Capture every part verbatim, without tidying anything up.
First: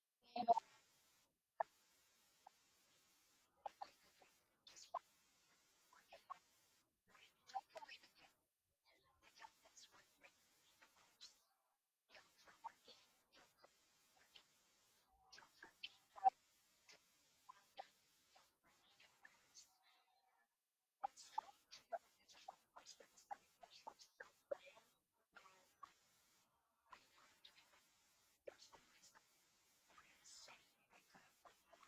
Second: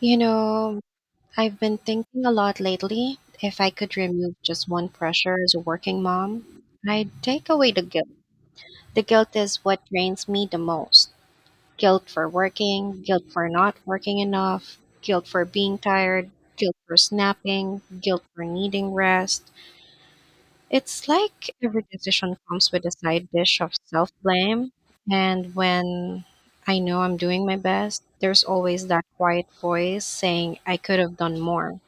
You know, I've been thinking a lot lately. If I could remove just one pressure as a working mom, I'd take away the guilt. The guilt is what drains me the most. Guilt for working, guilt for not working enough, guilt for being tired, guilt for snapping, guilt for needing rest. It's like every decision comes with a side dish of self blame. And when I know I'm doing my best, there's always that quiet voice saying, I could have done more.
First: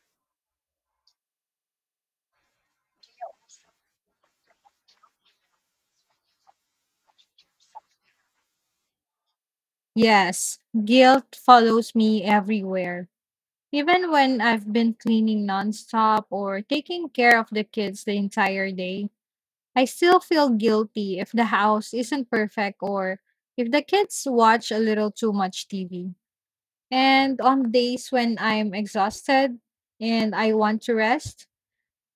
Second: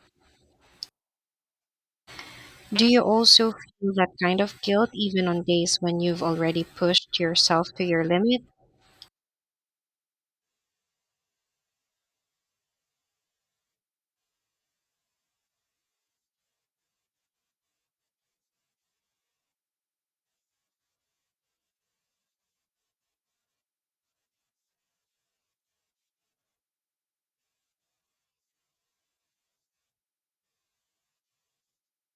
Do you also feel that kind of guilt even on days when you've already pushed yourself to your limit? Yes, guilt follows me everywhere. Even when I've been cleaning nonstop or taking care of the kids the entire day, I still feel guilty if the house isn't perfect or if the kids watch a little too much T V. And on days when I'm exhausted and I want to rest,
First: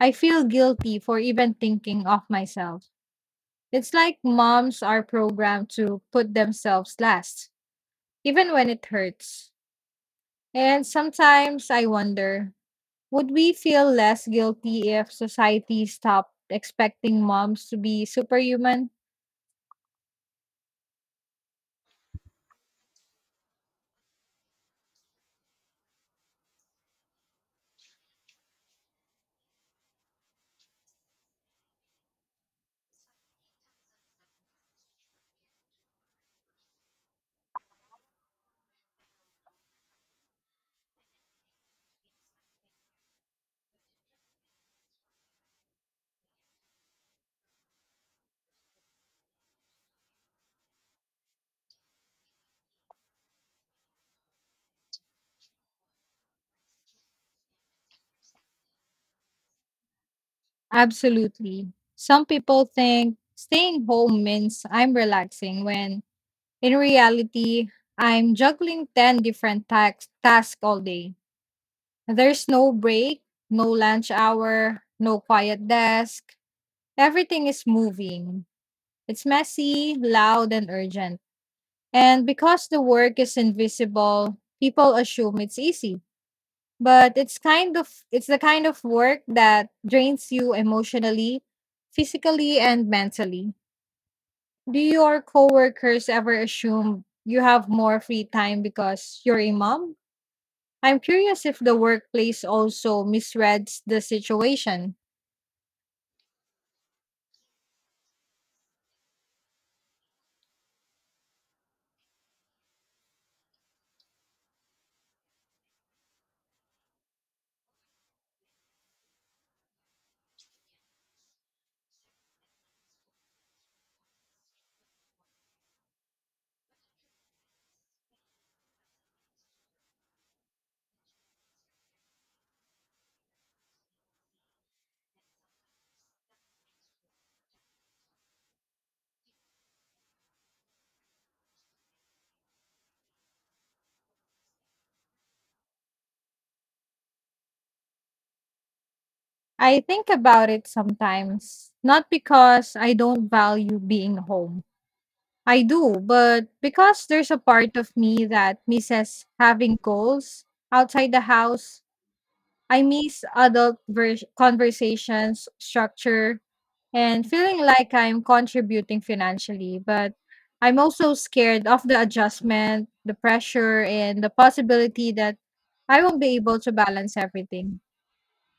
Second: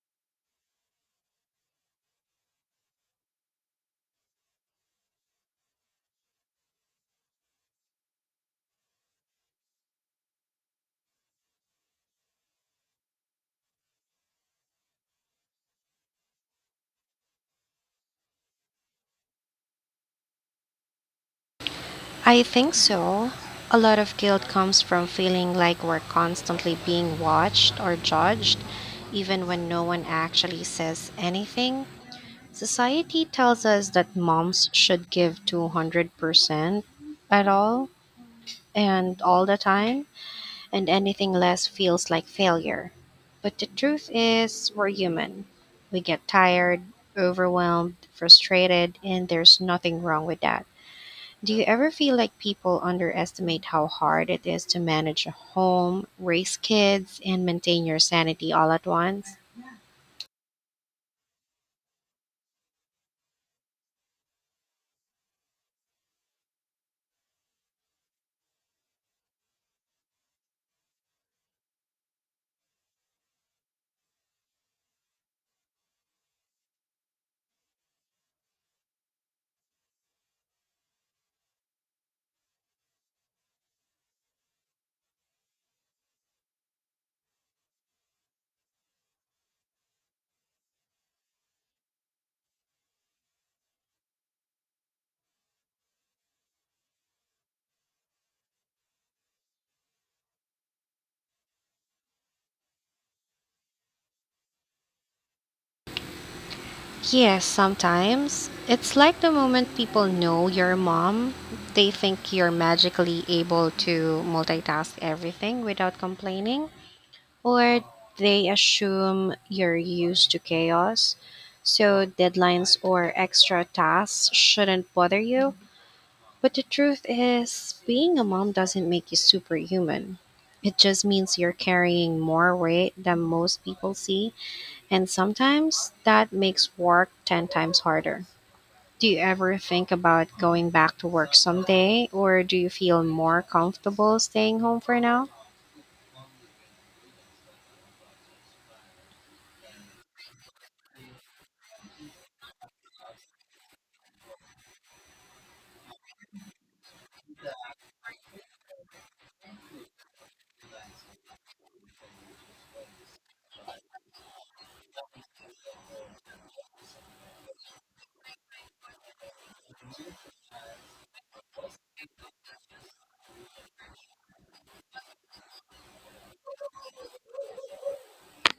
I feel guilty for even thinking of myself. It's like moms are programmed to put themselves last, even when it hurts. And sometimes I wonder, would we feel less guilty if society stopped expecting moms to be superhuman? I think so. A lot of guilt comes from feeling like we're constantly being watched or judged, even when no one actually says anything. Society tells us that moms should give two hundred percent at all and all the time, and anything less feels like failure. But the truth is, we're human. We get tired, overwhelmed, frustrated, and there's nothing wrong with that. Do you ever feel like people underestimate how hard it is to manage a home, raise kids, and maintain your sanity all at once? Absolutely. Some people think staying home means I'm relaxing, when in reality, I'm juggling ten different tax- tasks all day. There's no break, no lunch hour, no quiet desk. Everything is moving. It's messy, loud, and urgent. And because the work is invisible, people assume it's easy. But it's kind of It's the kind of work that drains you emotionally, physically and mentally. Do your coworkers ever assume you have more free time because you're a mom? I'm curious if the workplace also misreads the situation. Yes, sometimes. It's like the moment people know you're a mom, they think you're magically able to multitask everything without complaining, or they assume you're used to chaos, so deadlines or extra tasks shouldn't bother you. But the truth is, being a mom doesn't make you superhuman. It just means you're carrying more weight than most people see, and sometimes that makes work ten times harder. Do you ever think about going back to work someday, or do you feel more comfortable staying home for now? I think about it sometimes, not because I don't value being home. I do, but because there's a part of me that misses having goals outside the house. I miss adult vers- conversations, structure, and feeling like I'm contributing financially. But I'm also scared of the adjustment, the pressure, and the possibility that I won't be able to balance everything.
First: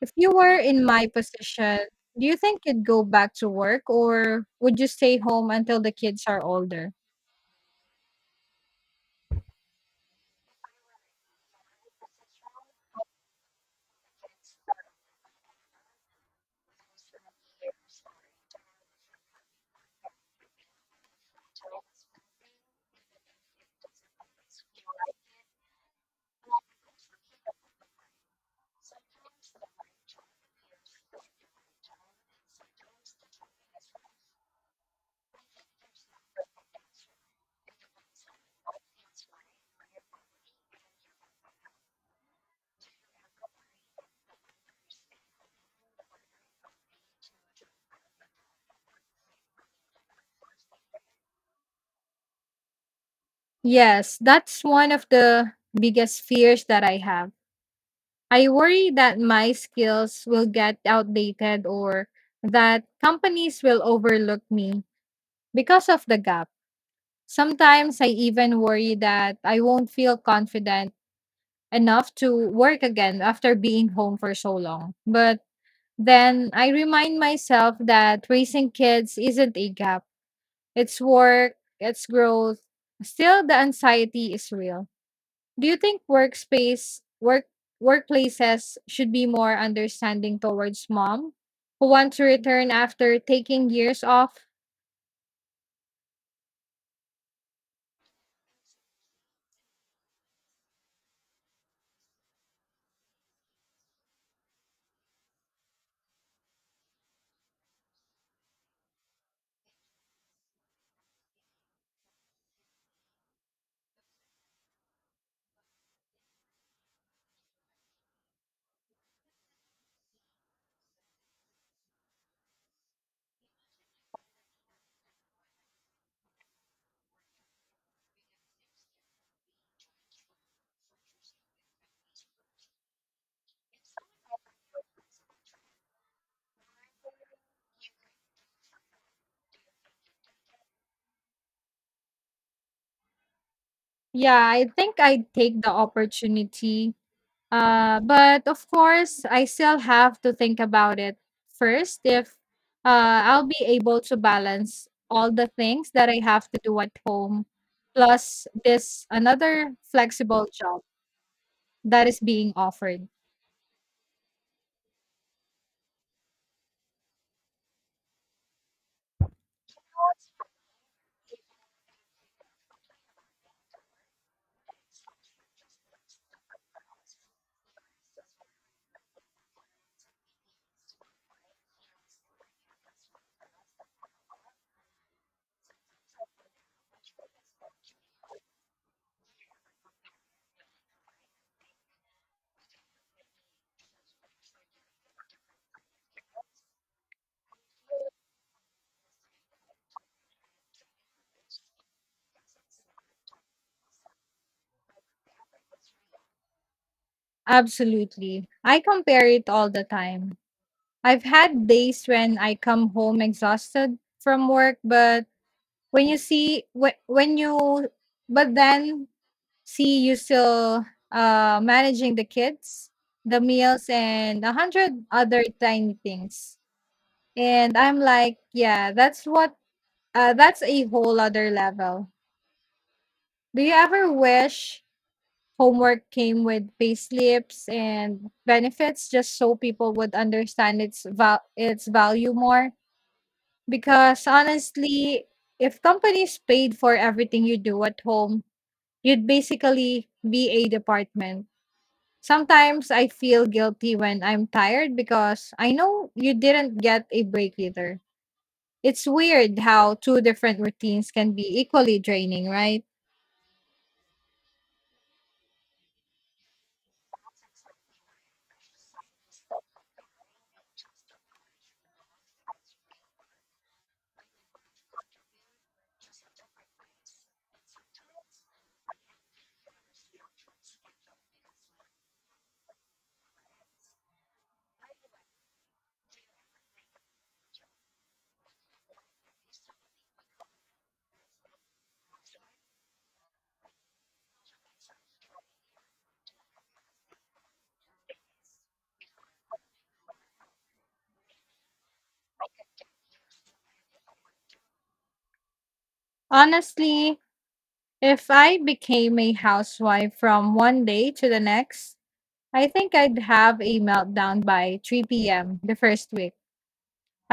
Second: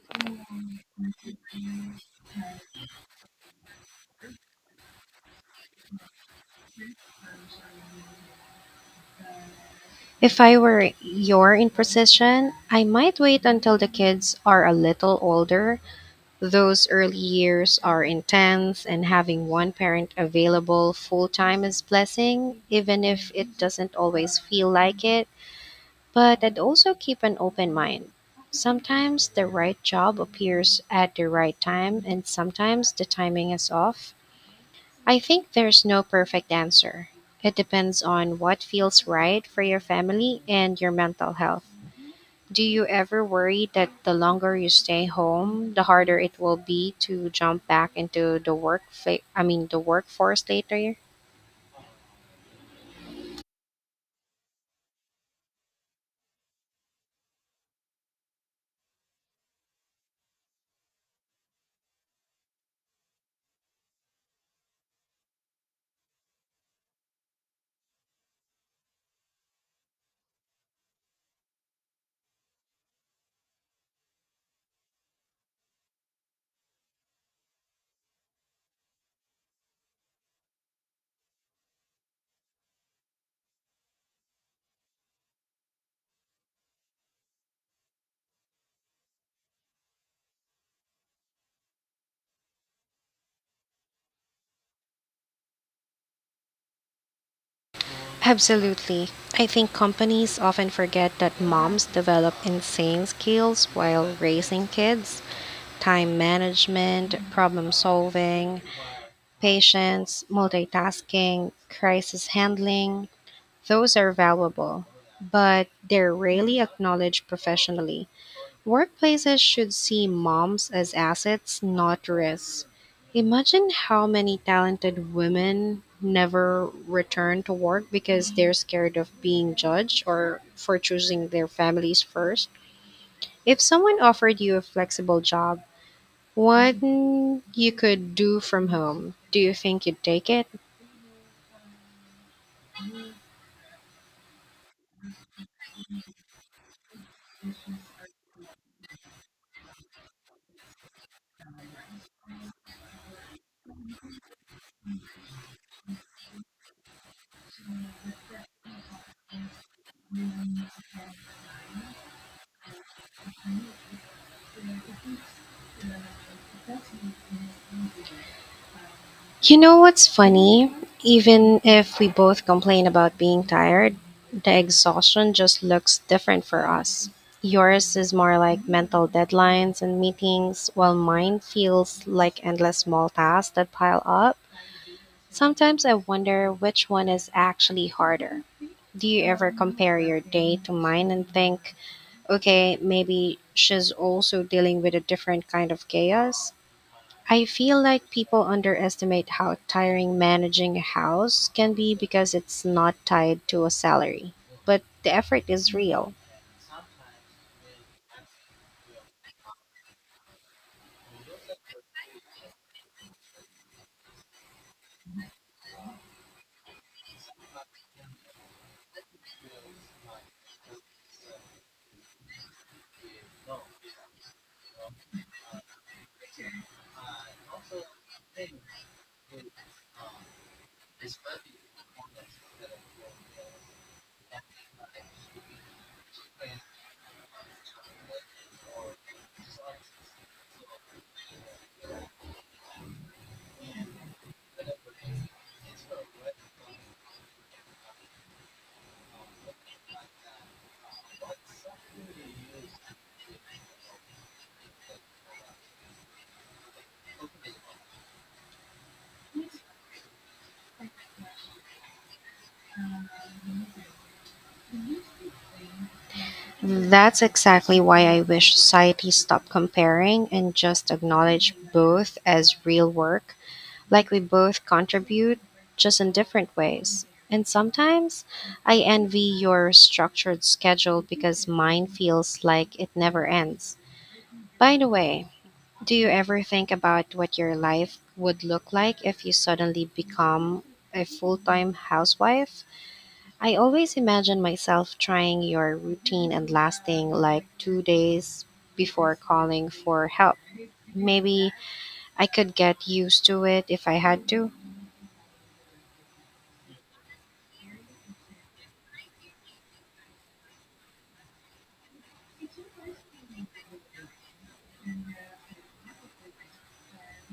If you were in my position, do you think you'd go back to work or would you stay home until the kids are older? If I were you're in position, I might wait until the kids are a little older. Those early years are intense, and having one parent available full time is blessing, even if it doesn't always feel like it. But I'd also keep an open mind. Sometimes the right job appears at the right time, and sometimes the timing is off. I think there's no perfect answer. It depends on what feels right for your family and your mental health. Do you ever worry that the longer you stay home, the harder it will be to jump back into the work fa- I mean the workforce later? Yes, that's one of the biggest fears that I have. I worry that my skills will get outdated or that companies will overlook me because of the gap. Sometimes I even worry that I won't feel confident enough to work again after being home for so long. But then I remind myself that raising kids isn't a gap, it's work, it's growth. Still, the anxiety is real. Do you think workspace work workplaces should be more understanding towards mom who want to return after taking years off? Absolutely. I think companies often forget that moms develop insane skills while raising kids: time management, problem solving, patience, multitasking, crisis handling. Those are valuable, but they're rarely acknowledged professionally. Workplaces should see moms as assets, not risks. Imagine how many talented women never return to work because they're scared of being judged or for choosing their families first. If someone offered you a flexible job, what you could do from home, do you think you'd take it? Yeah, I think I'd take the opportunity. Uh, but of course, I still have to think about it first if uh, I'll be able to balance all the things that I have to do at home, plus this another flexible job that is being offered. You know what's funny? Even if we both complain about being tired, the exhaustion just looks different for us. Yours is more like mental deadlines and meetings, while mine feels like endless small tasks that pile up. Sometimes I wonder which one is actually harder. Do you ever compare your day to mine and think, okay, maybe she's also dealing with a different kind of chaos? I feel like people underestimate how tiring managing a house can be because it's not tied to a salary, but the effort is real. Absolutely. I compare it all the time. I've had days when I come home exhausted from work, but when you see wh- when you but then see you still uh managing the kids, the meals and a hundred other tiny things. And I'm like, yeah, that's what uh that's a whole other level. Do you ever wish homework came with pay slips and benefits just so people would understand its val- its value more, because honestly, if companies paid for everything you do at home, you'd basically be a department. Sometimes I feel guilty when I'm tired because I know you didn't get a break either. It's weird how two different routines can be equally draining, right? That's exactly why I wish society stopped comparing and just acknowledge both as real work, like we both contribute, just in different ways. And sometimes I envy your structured schedule because mine feels like it never ends. By the way, do you ever think about what your life would look like if you suddenly become a full time housewife? I always imagine myself trying your routine and lasting like two days before calling for help. Maybe I could get used to it if I had to. Honestly, if I became a housewife from one day to the next, I think I'd have a meltdown by three p m the first week.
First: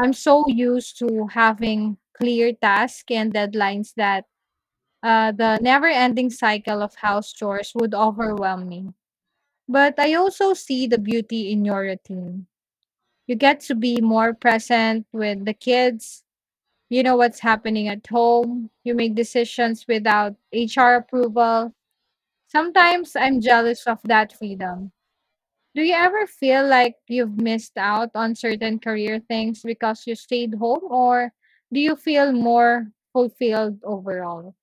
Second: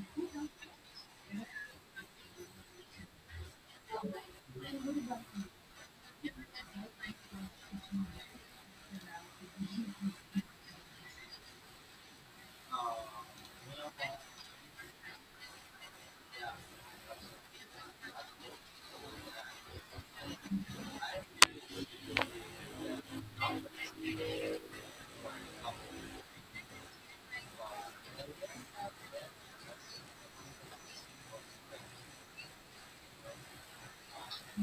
I'm so used to having clear tasks and deadlines that uh, the never ending cycle of house chores would overwhelm me. But I also see the beauty in your routine. You get to be more present with the kids. You know what's happening at home. You make decisions without H R approval. Sometimes I'm jealous of that freedom. Do you ever feel like you've missed out on certain career things because you stayed home, or do you feel more fulfilled overall?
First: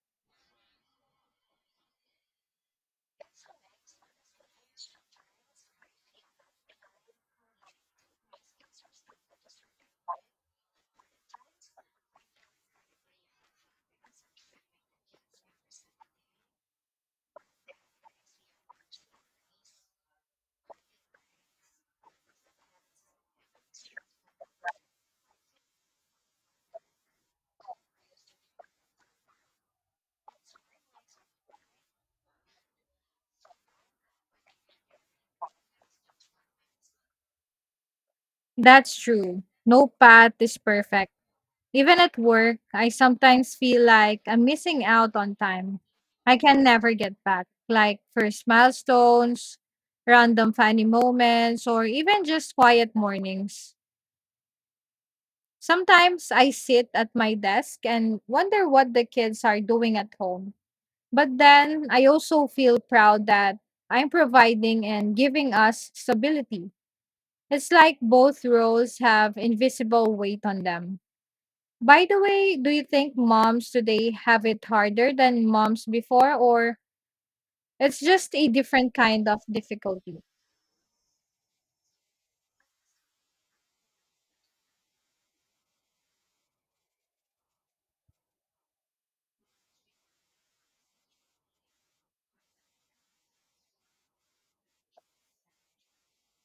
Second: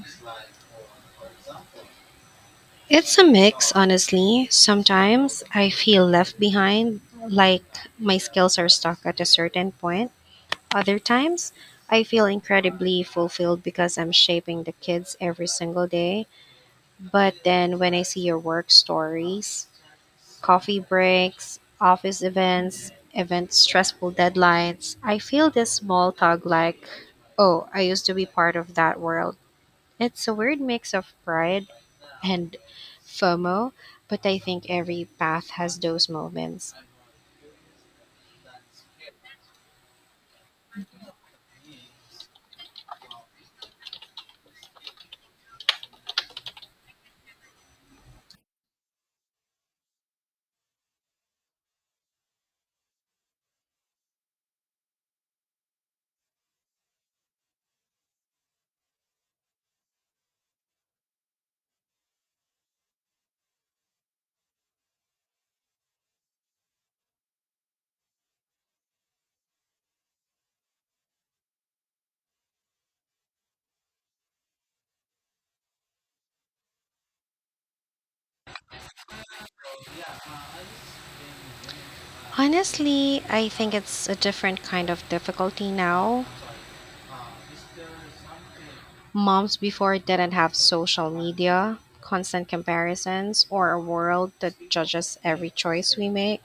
It's a mix, honestly. Sometimes I feel left behind, like my skills are stuck at a certain point. Other times, I feel incredibly fulfilled because I'm shaping the kids every single day. But then when I see your work stories, coffee breaks, office events, events, stressful deadlines, I feel this small tug like, oh, I used to be part of that world. It's a weird mix of pride and FOMO, but I think every path has those moments. That's true. No path is perfect. Even at work, I sometimes feel like I'm missing out on time I can never get back, like first milestones, random funny moments, or even just quiet mornings. Sometimes I sit at my desk and wonder what the kids are doing at home. But then I also feel proud that I'm providing and giving us stability. It's like both roles have invisible weight on them. By the way, do you think moms today have it harder than moms before, or it's just a different kind of difficulty? Honestly, I think it's a different kind of difficulty now. Moms before didn't have social media, constant comparisons, or a world that judges every choice we make,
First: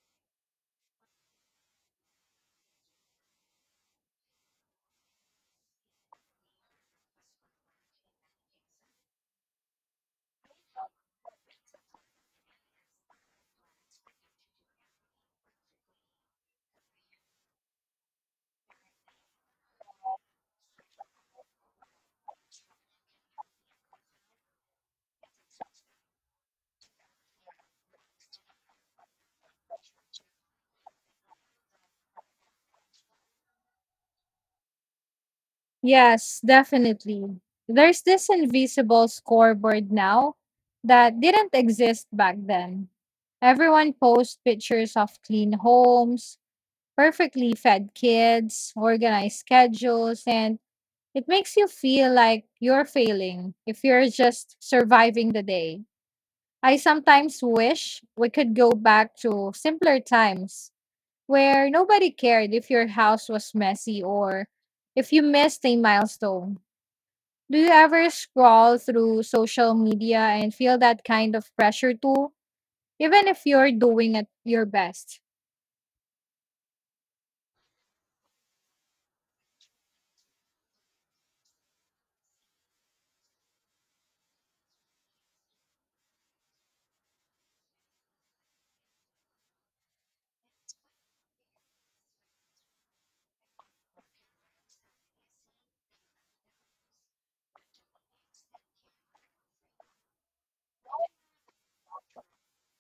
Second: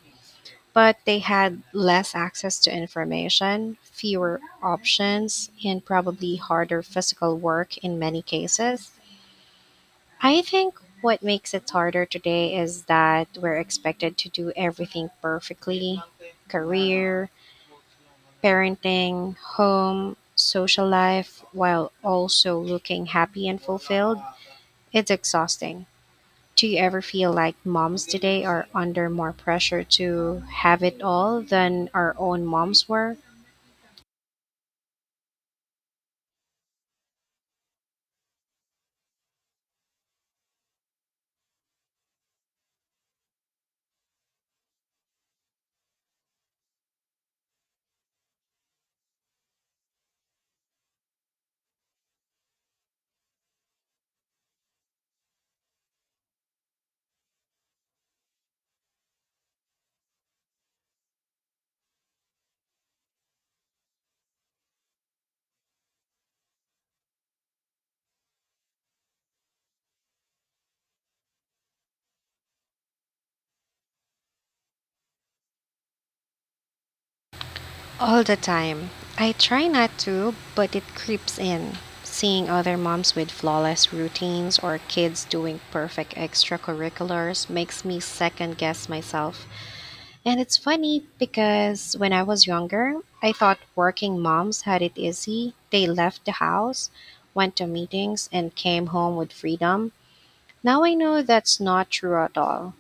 but they had less access to information, fewer options, and probably harder physical work in many cases. I think what makes it harder today is that we're expected to do everything perfectly: career, parenting, home, social life, while also looking happy and fulfilled. It's exhausting. Do you ever feel like moms today are under more pressure to have it all than our own moms were? Yes, definitely. There's this invisible scoreboard now that didn't exist back then. Everyone posts pictures of clean homes, perfectly fed kids, organized schedules, and it makes you feel like you're failing if you're just surviving the day. I sometimes wish we could go back to simpler times where nobody cared if your house was messy or if you missed a milestone. Do you ever scroll through social media and feel that kind of pressure too, even if you're doing it your best? All the time. I try not to, but it creeps in. Seeing other moms with flawless routines or kids doing perfect extracurriculars makes me second guess myself. And it's funny because when I was younger, I thought working moms had it easy. They left the house, went to meetings, and came home with freedom. Now I know that's not true at all.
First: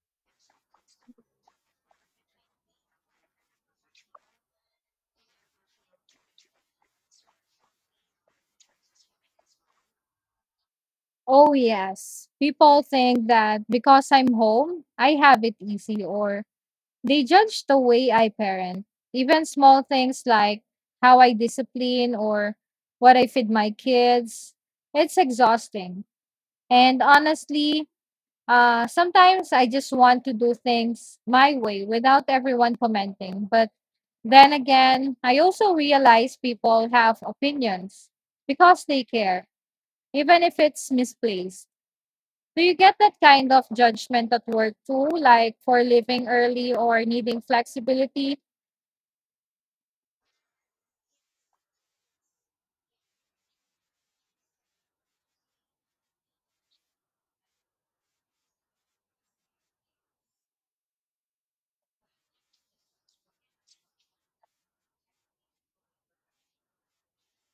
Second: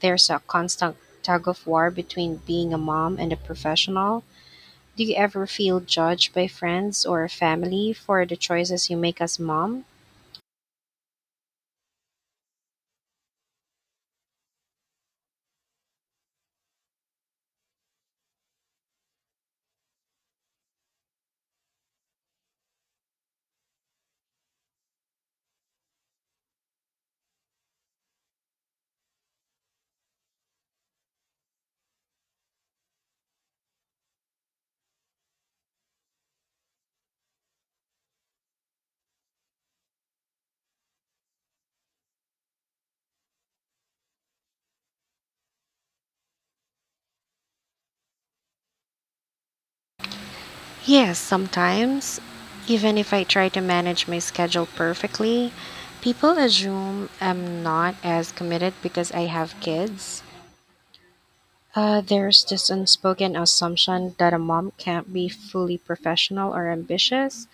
There's a constant tug of war between being a mom and a professional. Do you ever feel judged by friends or family for the choices you make as mom? Oh, yes. People think that because I'm home, I have it easy, or they judge the way I parent. Even small things like how I discipline or what I feed my kids. It's exhausting. And honestly, Uh, sometimes I just want to do things my way without everyone commenting. But then again, I also realize people have opinions because they care, even if it's misplaced. Do you get that kind of judgment at work too, like for leaving early or needing flexibility? Yes, sometimes. Even if I try to manage my schedule perfectly, people assume I'm not as committed because I have kids. Uh, there's this unspoken assumption that a mom can't be fully professional or ambitious.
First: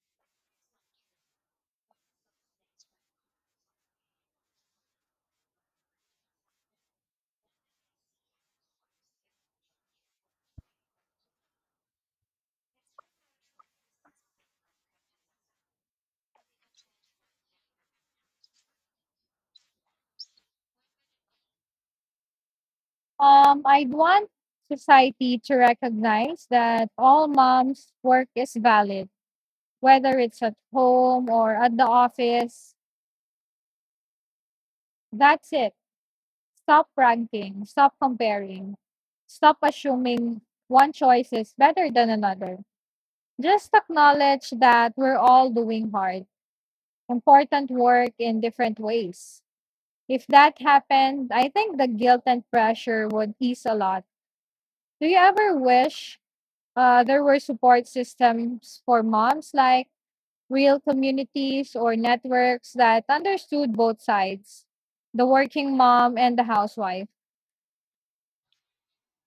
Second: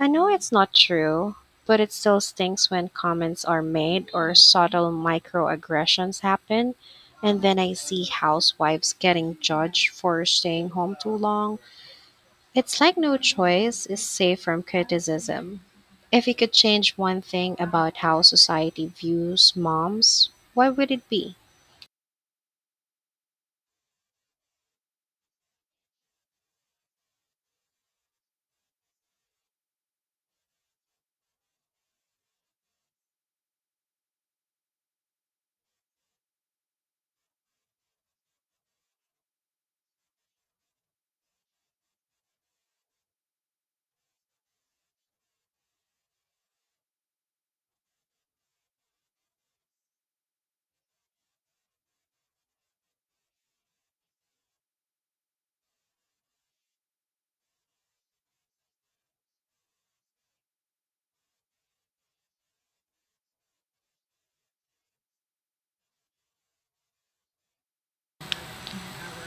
I know it's not true, but it still stings when comments are made or subtle microaggressions happen, and then I see housewives getting judged for staying home too long. It's like no choice is safe from criticism. If you could change one thing about how society views moms, what would it be? Um, I'd want society to recognize that all moms' work is valid, whether it's at home or at the office. That's it. Stop ranking, stop comparing, stop assuming one choice is better than another. Just acknowledge that we're all doing hard, important work in different ways. If that happened, I think the guilt and pressure would ease a lot. Do you ever wish uh, there were support systems for moms, like real communities or networks that understood both sides, the working mom and the housewife?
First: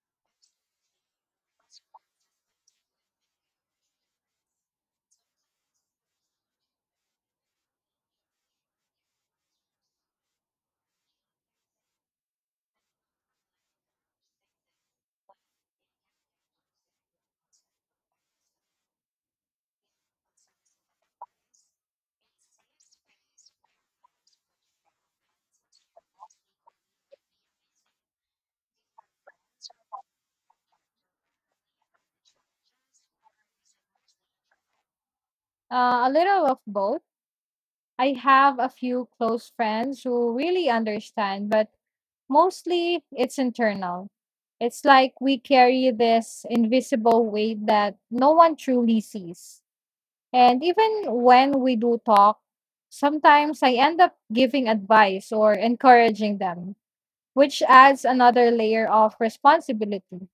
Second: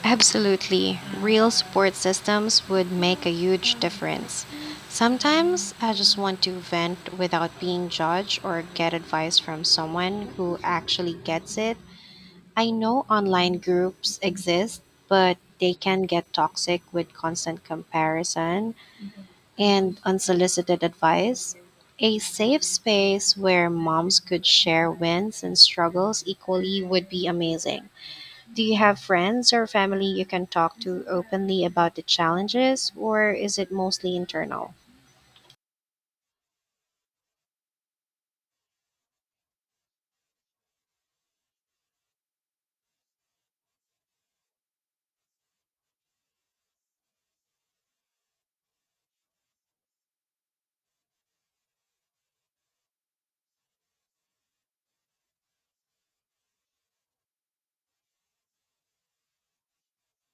Absolutely. Real support systems would make a huge difference. Sometimes I just want to vent without being judged or get advice from someone who actually gets it. I know online groups exist, but they can get toxic with constant comparison and unsolicited advice. A safe space where moms could share wins and struggles equally would be amazing. Do you have friends or family you can talk to openly about the challenges, or is it mostly internal? Uh, a little of both. I have a few close friends who really understand, but mostly it's internal. It's like we carry this invisible weight that no one truly sees. And even when we do talk, sometimes I end up giving advice or encouraging them, which adds another layer of responsibility.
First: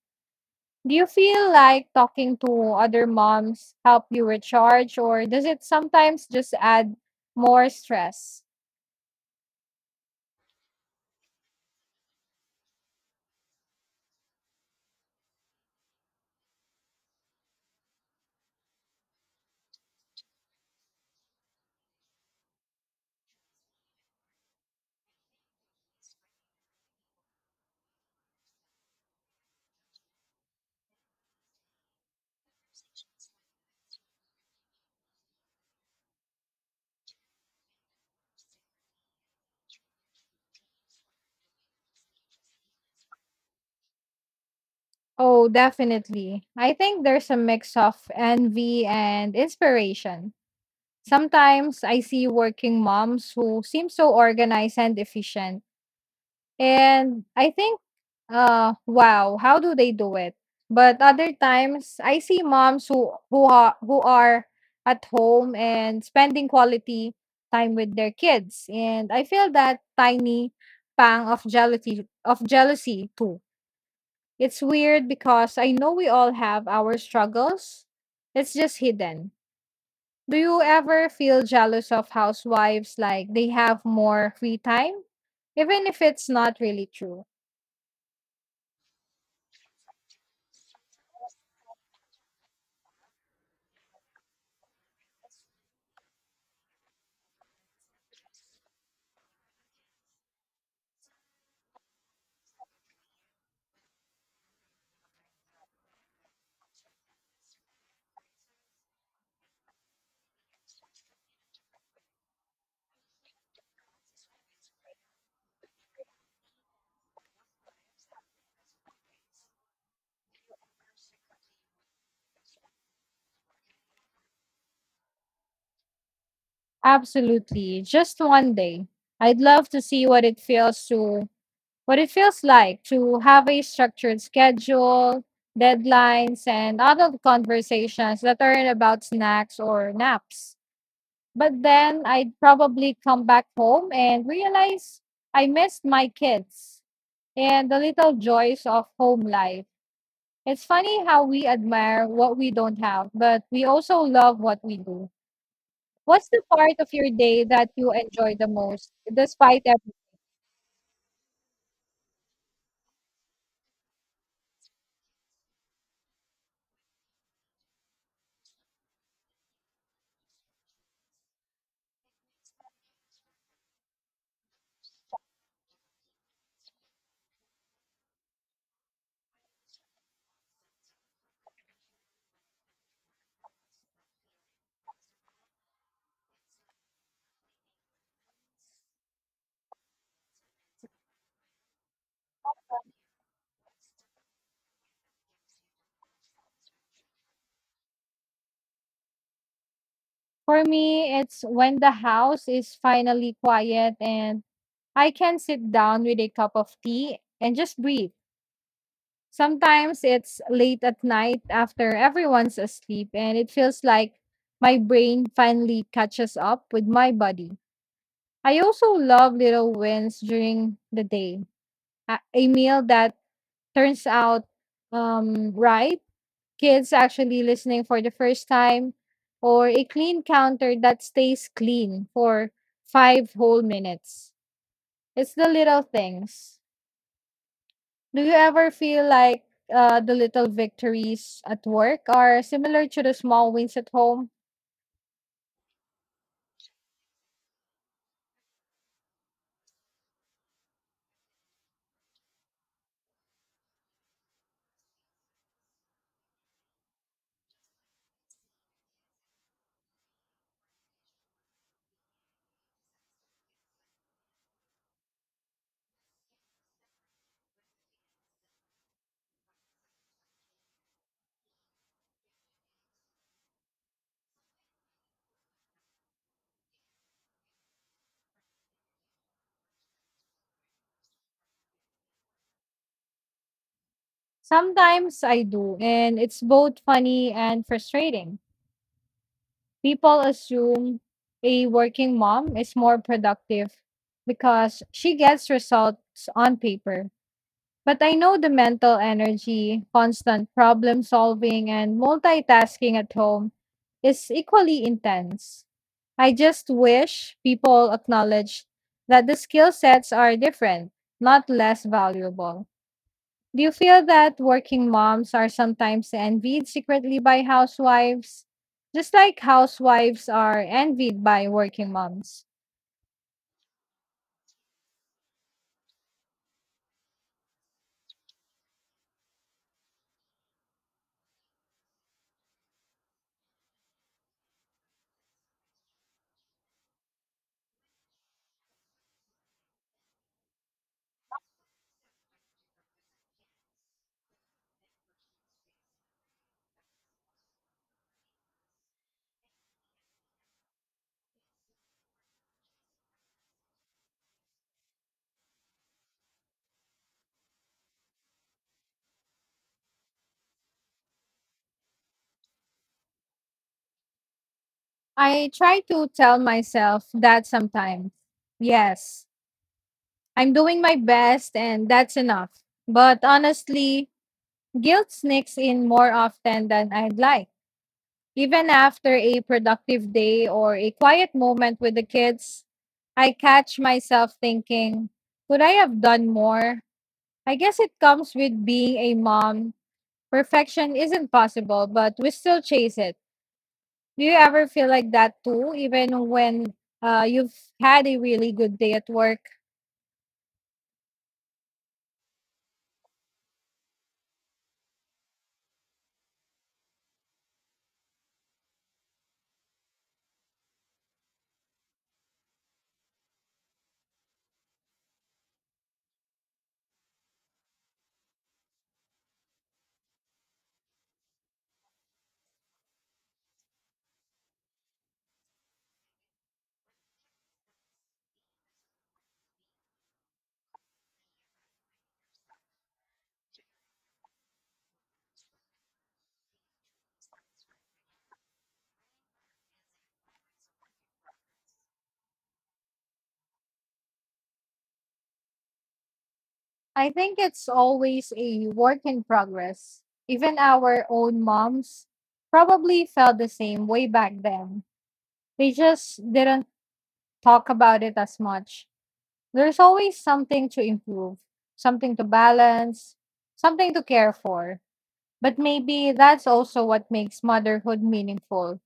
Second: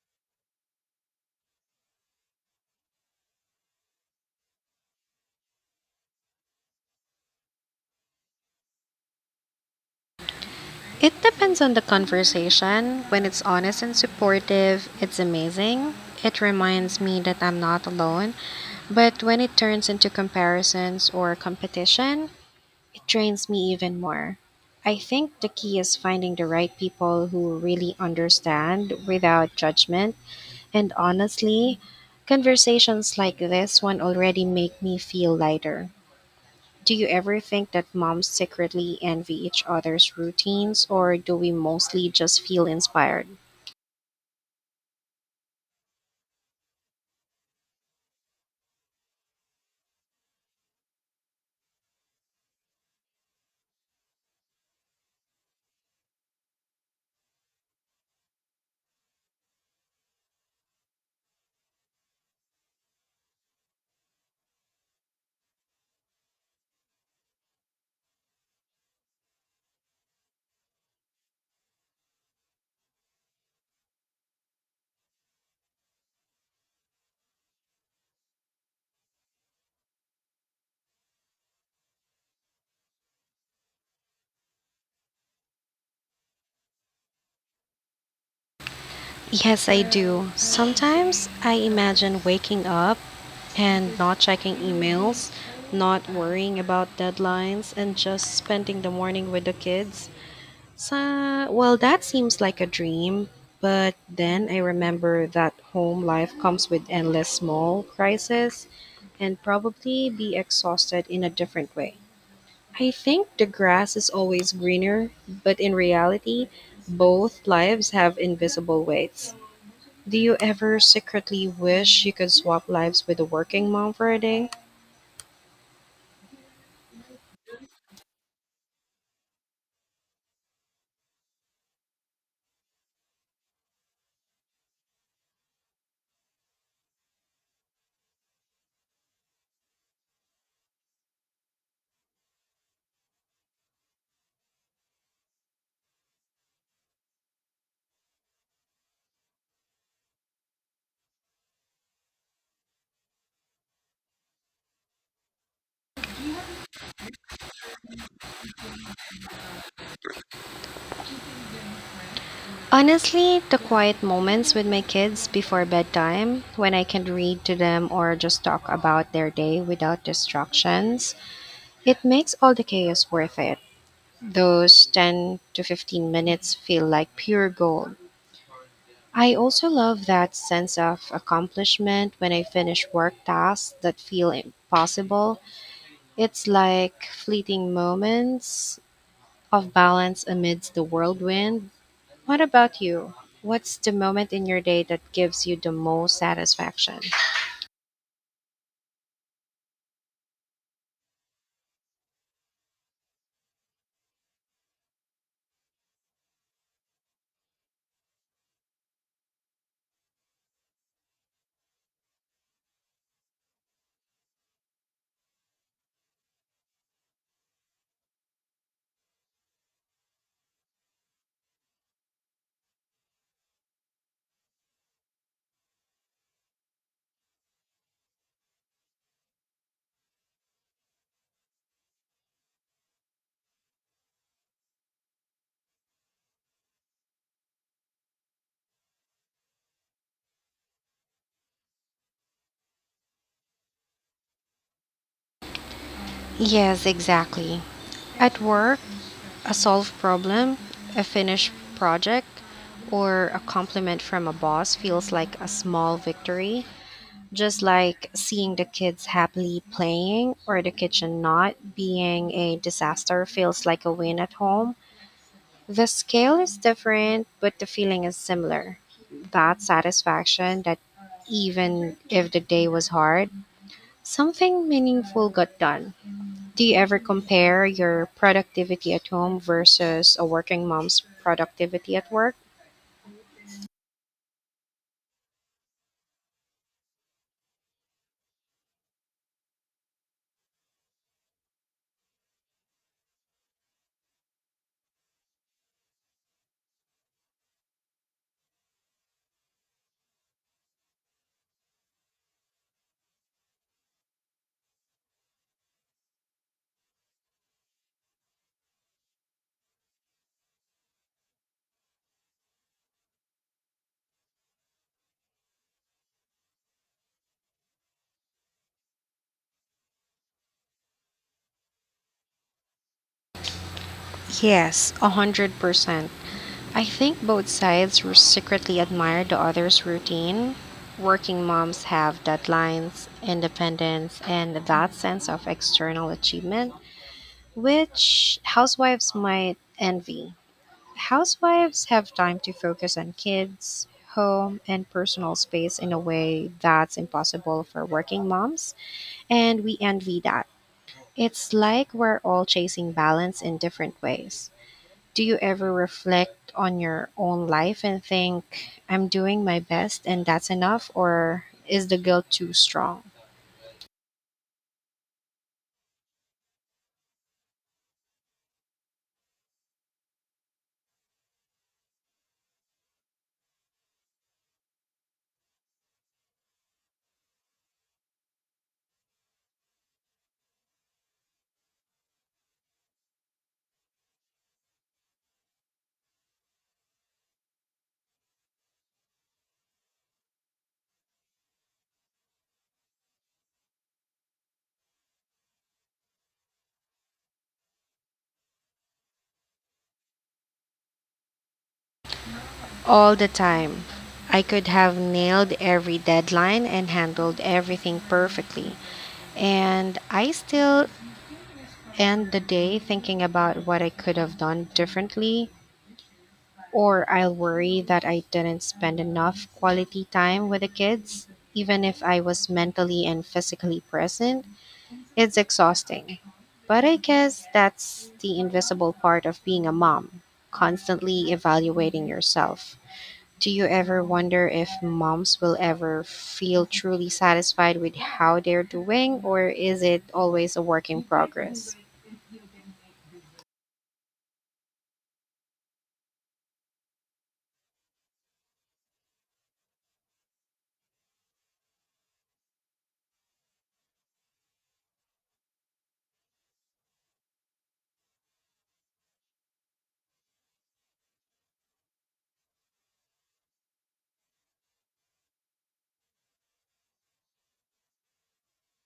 Do you feel like talking to other moms help you recharge or does it sometimes just add more stress? It depends on the conversation. When it's honest and supportive, it's amazing. It reminds me that I'm not alone. But when it turns into comparisons or competition, it drains me even more. I think the key is finding the right people who really understand without judgment. And honestly, conversations like this one already make me feel lighter. Do you ever think that moms secretly envy each other's routines, or do we mostly just feel inspired? Oh, definitely. I think there's a mix of envy and inspiration. Sometimes I see working moms who seem so organized and efficient. And I think, uh, wow, how do they do it? But other times I see moms who who are, who are at home and spending quality time with their kids. And I feel that tiny pang of jealousy of jealousy too. It's weird because I know we all have our struggles. It's just hidden. Do you ever feel jealous of housewives, like they have more free time? Even if it's not really true. Yes, I do. Sometimes I imagine waking up and not checking emails, not worrying about deadlines, and just spending the morning with the kids. So, well, that seems like a dream, but then I remember that home life comes with endless small crises and probably be exhausted in a different way. I think the grass is always greener, but in reality, both lives have invisible weights. Do you ever secretly wish you could swap lives with a working mom for a day? Absolutely. Just one day. I'd love to see what it feels to what it feels like to have a structured schedule, deadlines, and adult conversations that aren't about snacks or naps. But then I'd probably come back home and realize I missed my kids and the little joys of home life. It's funny how we admire what we don't have, but we also love what we do. What's the part of your day that you enjoy the most, despite everything? Honestly, the quiet moments with my kids before bedtime, when I can read to them or just talk about their day without distractions, it makes all the chaos worth it. Those ten to fifteen minutes feel like pure gold. I also love that sense of accomplishment when I finish work tasks that feel impossible. It's like fleeting moments of balance amidst the whirlwind. What about you? What's the moment in your day that gives you the most satisfaction? For me, it's when the house is finally quiet and I can sit down with a cup of tea and just breathe. Sometimes it's late at night after everyone's asleep, and it feels like my brain finally catches up with my body. I also love little wins during the day. A, a meal that turns out um, right, kids actually listening for the first time, or a clean counter that stays clean for five whole minutes. It's the little things. Do you ever feel like uh, the little victories at work are similar to the small wins at home? Yes, exactly. At work, a solved problem, a finished project, or a compliment from a boss feels like a small victory. Just like seeing the kids happily playing or the kitchen not being a disaster feels like a win at home. The scale is different, but the feeling is similar. That satisfaction that even if the day was hard, something meaningful got done. Do you ever compare your productivity at home versus a working mom's productivity at work? Sometimes I do, and it's both funny and frustrating. People assume a working mom is more productive because she gets results on paper. But I know the mental energy, constant problem solving, and multitasking at home is equally intense. I just wish people acknowledge that the skill sets are different, not less valuable. Do you feel that working moms are sometimes envied secretly by housewives? Just like housewives are envied by working moms. Yes, one hundred percent. I think both sides r- secretly admire the other's routine. Working moms have deadlines, independence, and that sense of external achievement, which housewives might envy. Housewives have time to focus on kids, home, and personal space in a way that's impossible for working moms, and we envy that. It's like we're all chasing balance in different ways. Do you ever reflect on your own life and think, I'm doing my best and that's enough, or is the guilt too strong? I try to tell myself that sometimes. Yes, I'm doing my best and that's enough. But honestly, guilt sneaks in more often than I'd like. Even after a productive day or a quiet moment with the kids, I catch myself thinking, could I have done more? I guess it comes with being a mom. Perfection isn't possible, but we still chase it. Do you ever feel like that too, even when uh, you've had a really good day at work? All the time. I could have nailed every deadline and handled everything perfectly, and I still end the day thinking about what I could have done differently, or I'll worry that I didn't spend enough quality time with the kids, even if I was mentally and physically present. It's exhausting. But I guess that's the invisible part of being a mom, constantly evaluating yourself. Do you ever wonder if moms will ever feel truly satisfied with how they're doing, or is it always a work in progress? I think it's always a work in progress. Even our own moms probably felt the same way back then. They just didn't talk about it as much. There's always something to improve, something to balance, something to care for. But maybe that's also what makes motherhood meaningful,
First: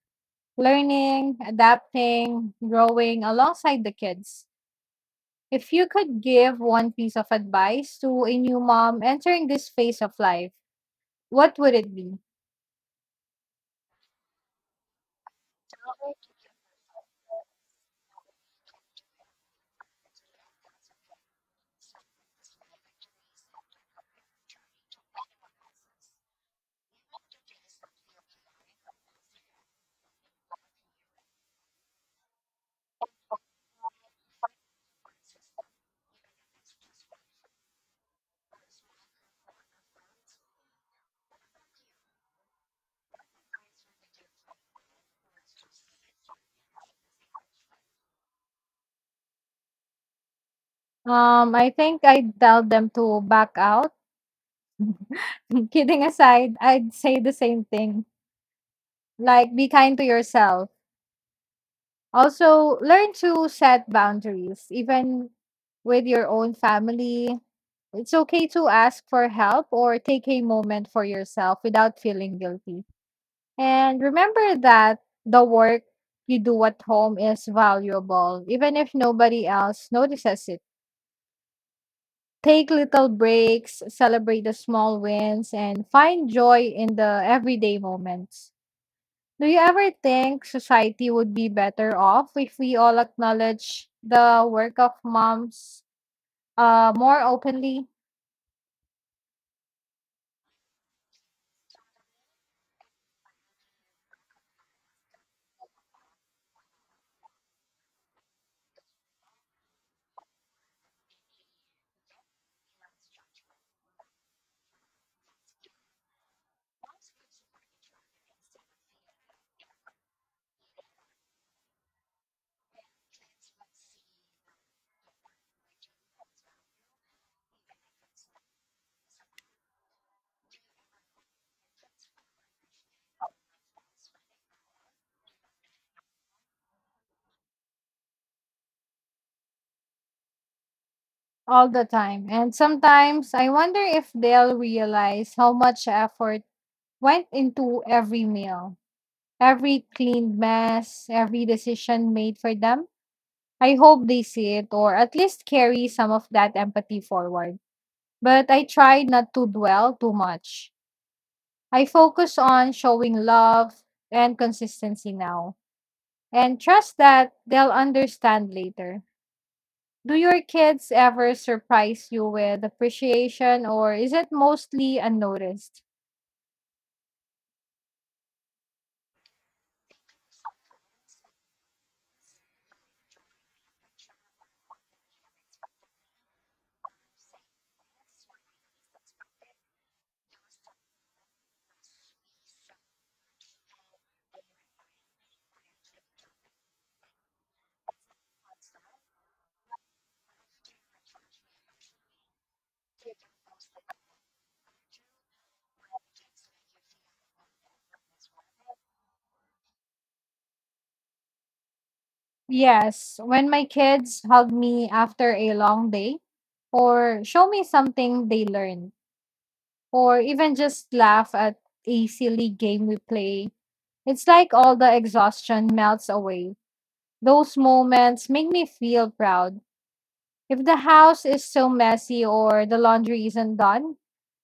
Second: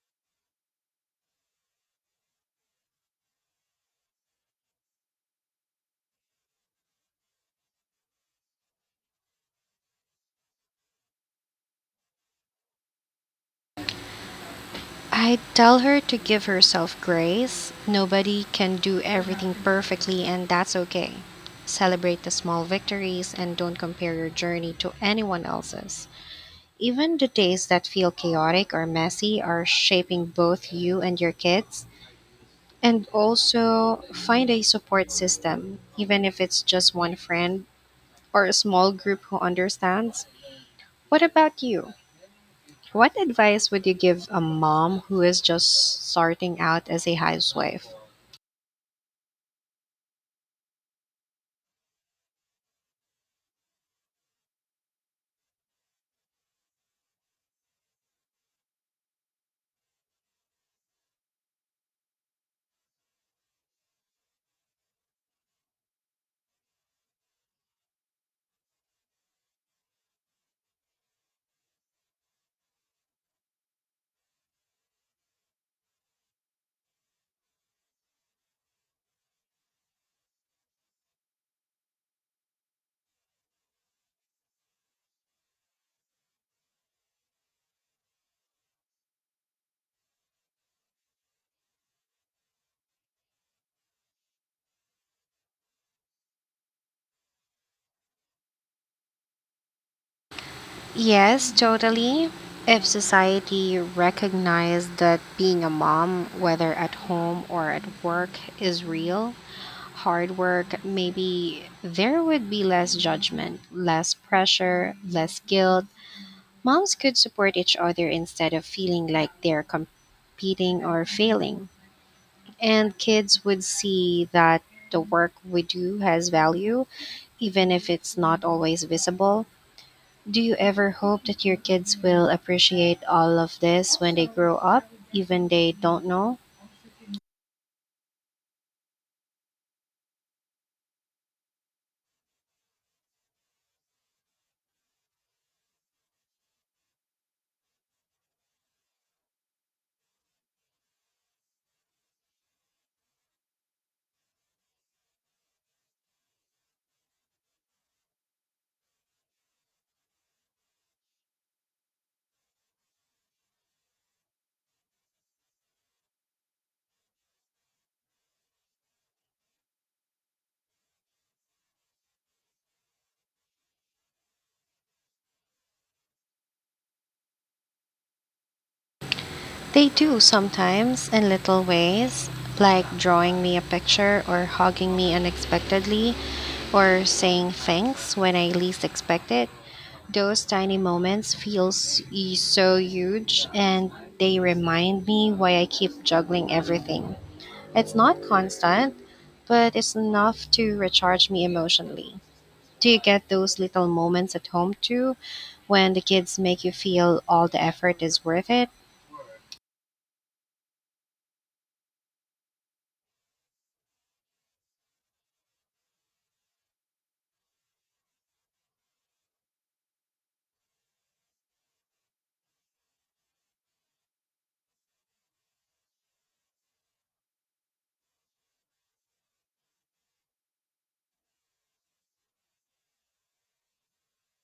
learning, adapting, growing alongside the kids. If you could give one piece of advice to a new mom entering this phase of life, what would it be? I tell her to give herself grace. Nobody can do everything perfectly, and that's okay. Celebrate the small victories and don't compare your journey to anyone else's. Even the days that feel chaotic or messy are shaping both you and your kids. And also find a support system, even if it's just one friend or a small group who understands. What about you? What advice would you give a mom who is just starting out as a housewife? Um, I think I'd tell them to back out. Kidding aside, I'd say the same thing. Like, be kind to yourself. Also, learn to set boundaries, even with your own family. It's okay to ask for help or take a moment for yourself without feeling guilty. And remember that the work you do at home is valuable, even if nobody else notices it. Take little breaks, celebrate the small wins, and find joy in the everyday moments. Do you ever think society would be better off if we all acknowledge the work of moms uh, more openly Yes, totally. If society recognized that being a mom, whether at home or at work, is real, hard work, maybe there would be less judgment, less pressure, less guilt. Moms could support each other instead of feeling like they're competing or failing. And kids would see that the work we do has value, even if it's not always visible. Do you ever hope that your kids will appreciate all of this when they grow up, even they don't know? all the time? And sometimes I wonder if they'll realize how much effort went into every meal, every cleaned mess, every decision made for them. I hope they see it or at least carry some of that empathy forward. But I try not to dwell too much. I focus on showing love and consistency now and trust that they'll understand later. Do your kids ever surprise you with appreciation or is it mostly unnoticed? They do sometimes in little ways, like drawing me a picture or hugging me unexpectedly or saying thanks when I least expect it. Those tiny moments feel s- e- so huge, and they remind me why I keep juggling everything. It's not constant, but it's enough to recharge me emotionally. Do you get those little moments at home too when the kids make you feel all the effort is worth it? Yes, when my kids hug me after a long day or show me something they learned or even just laugh at a silly game we play, it's like all the exhaustion melts away. Those moments make me feel proud. If the house is so messy or the laundry isn't done,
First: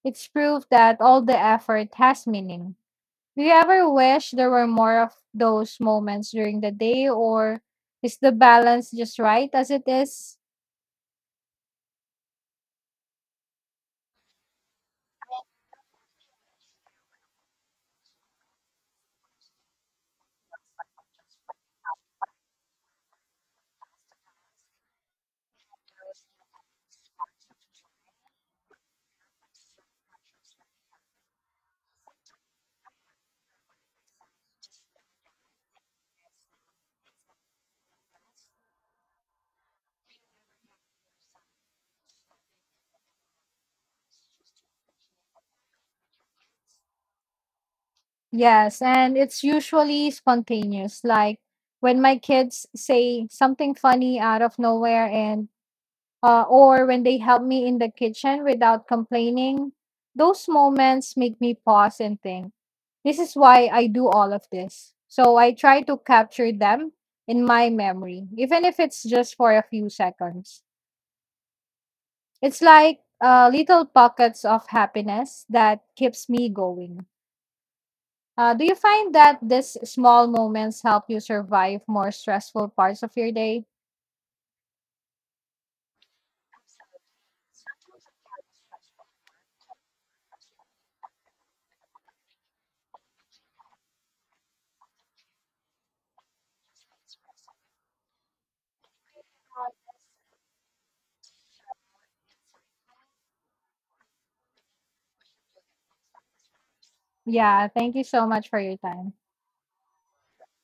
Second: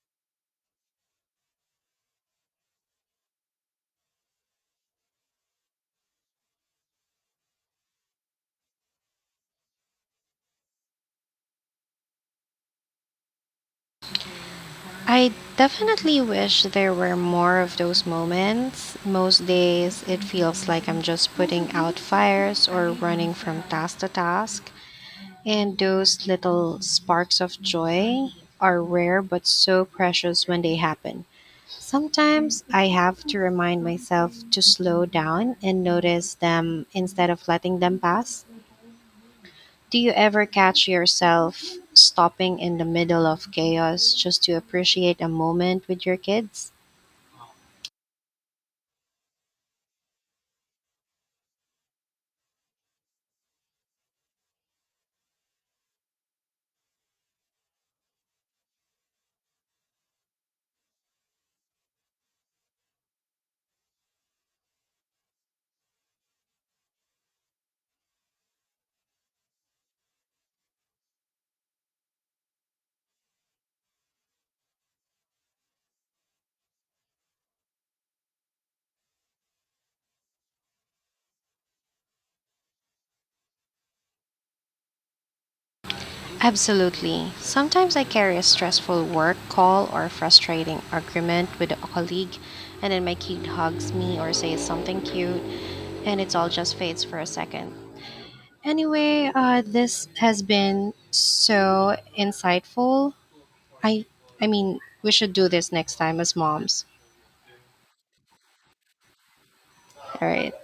it's proof that all the effort has meaning. Do you ever wish there were more of those moments during the day, or is the balance just right as it is? I definitely wish there were more of those moments. Most days, it feels like I'm just putting out fires or running from task to task. And those little sparks of joy are rare but so precious when they happen. Sometimes I have to remind myself to slow down and notice them instead of letting them pass. Do you ever catch yourself stopping in the middle of chaos just to appreciate a moment with your kids? Yes, and it's usually spontaneous, like when my kids say something funny out of nowhere and uh, or when they help me in the kitchen without complaining. Those moments make me pause and think. This is why I do all of this. So I try to capture them in my memory, even if it's just for a few seconds. It's like uh, little pockets of happiness that keeps me going. Uh, do you find that these small moments help you survive more stressful parts of your day? Absolutely. Sometimes I carry a stressful work call or a frustrating argument with a colleague, and then my kid hugs me or says something cute, and it all just fades for a second. Anyway, uh, this has been so insightful. I, I mean, we should do this next time as moms. Yeah, thank you so much for your time. All right.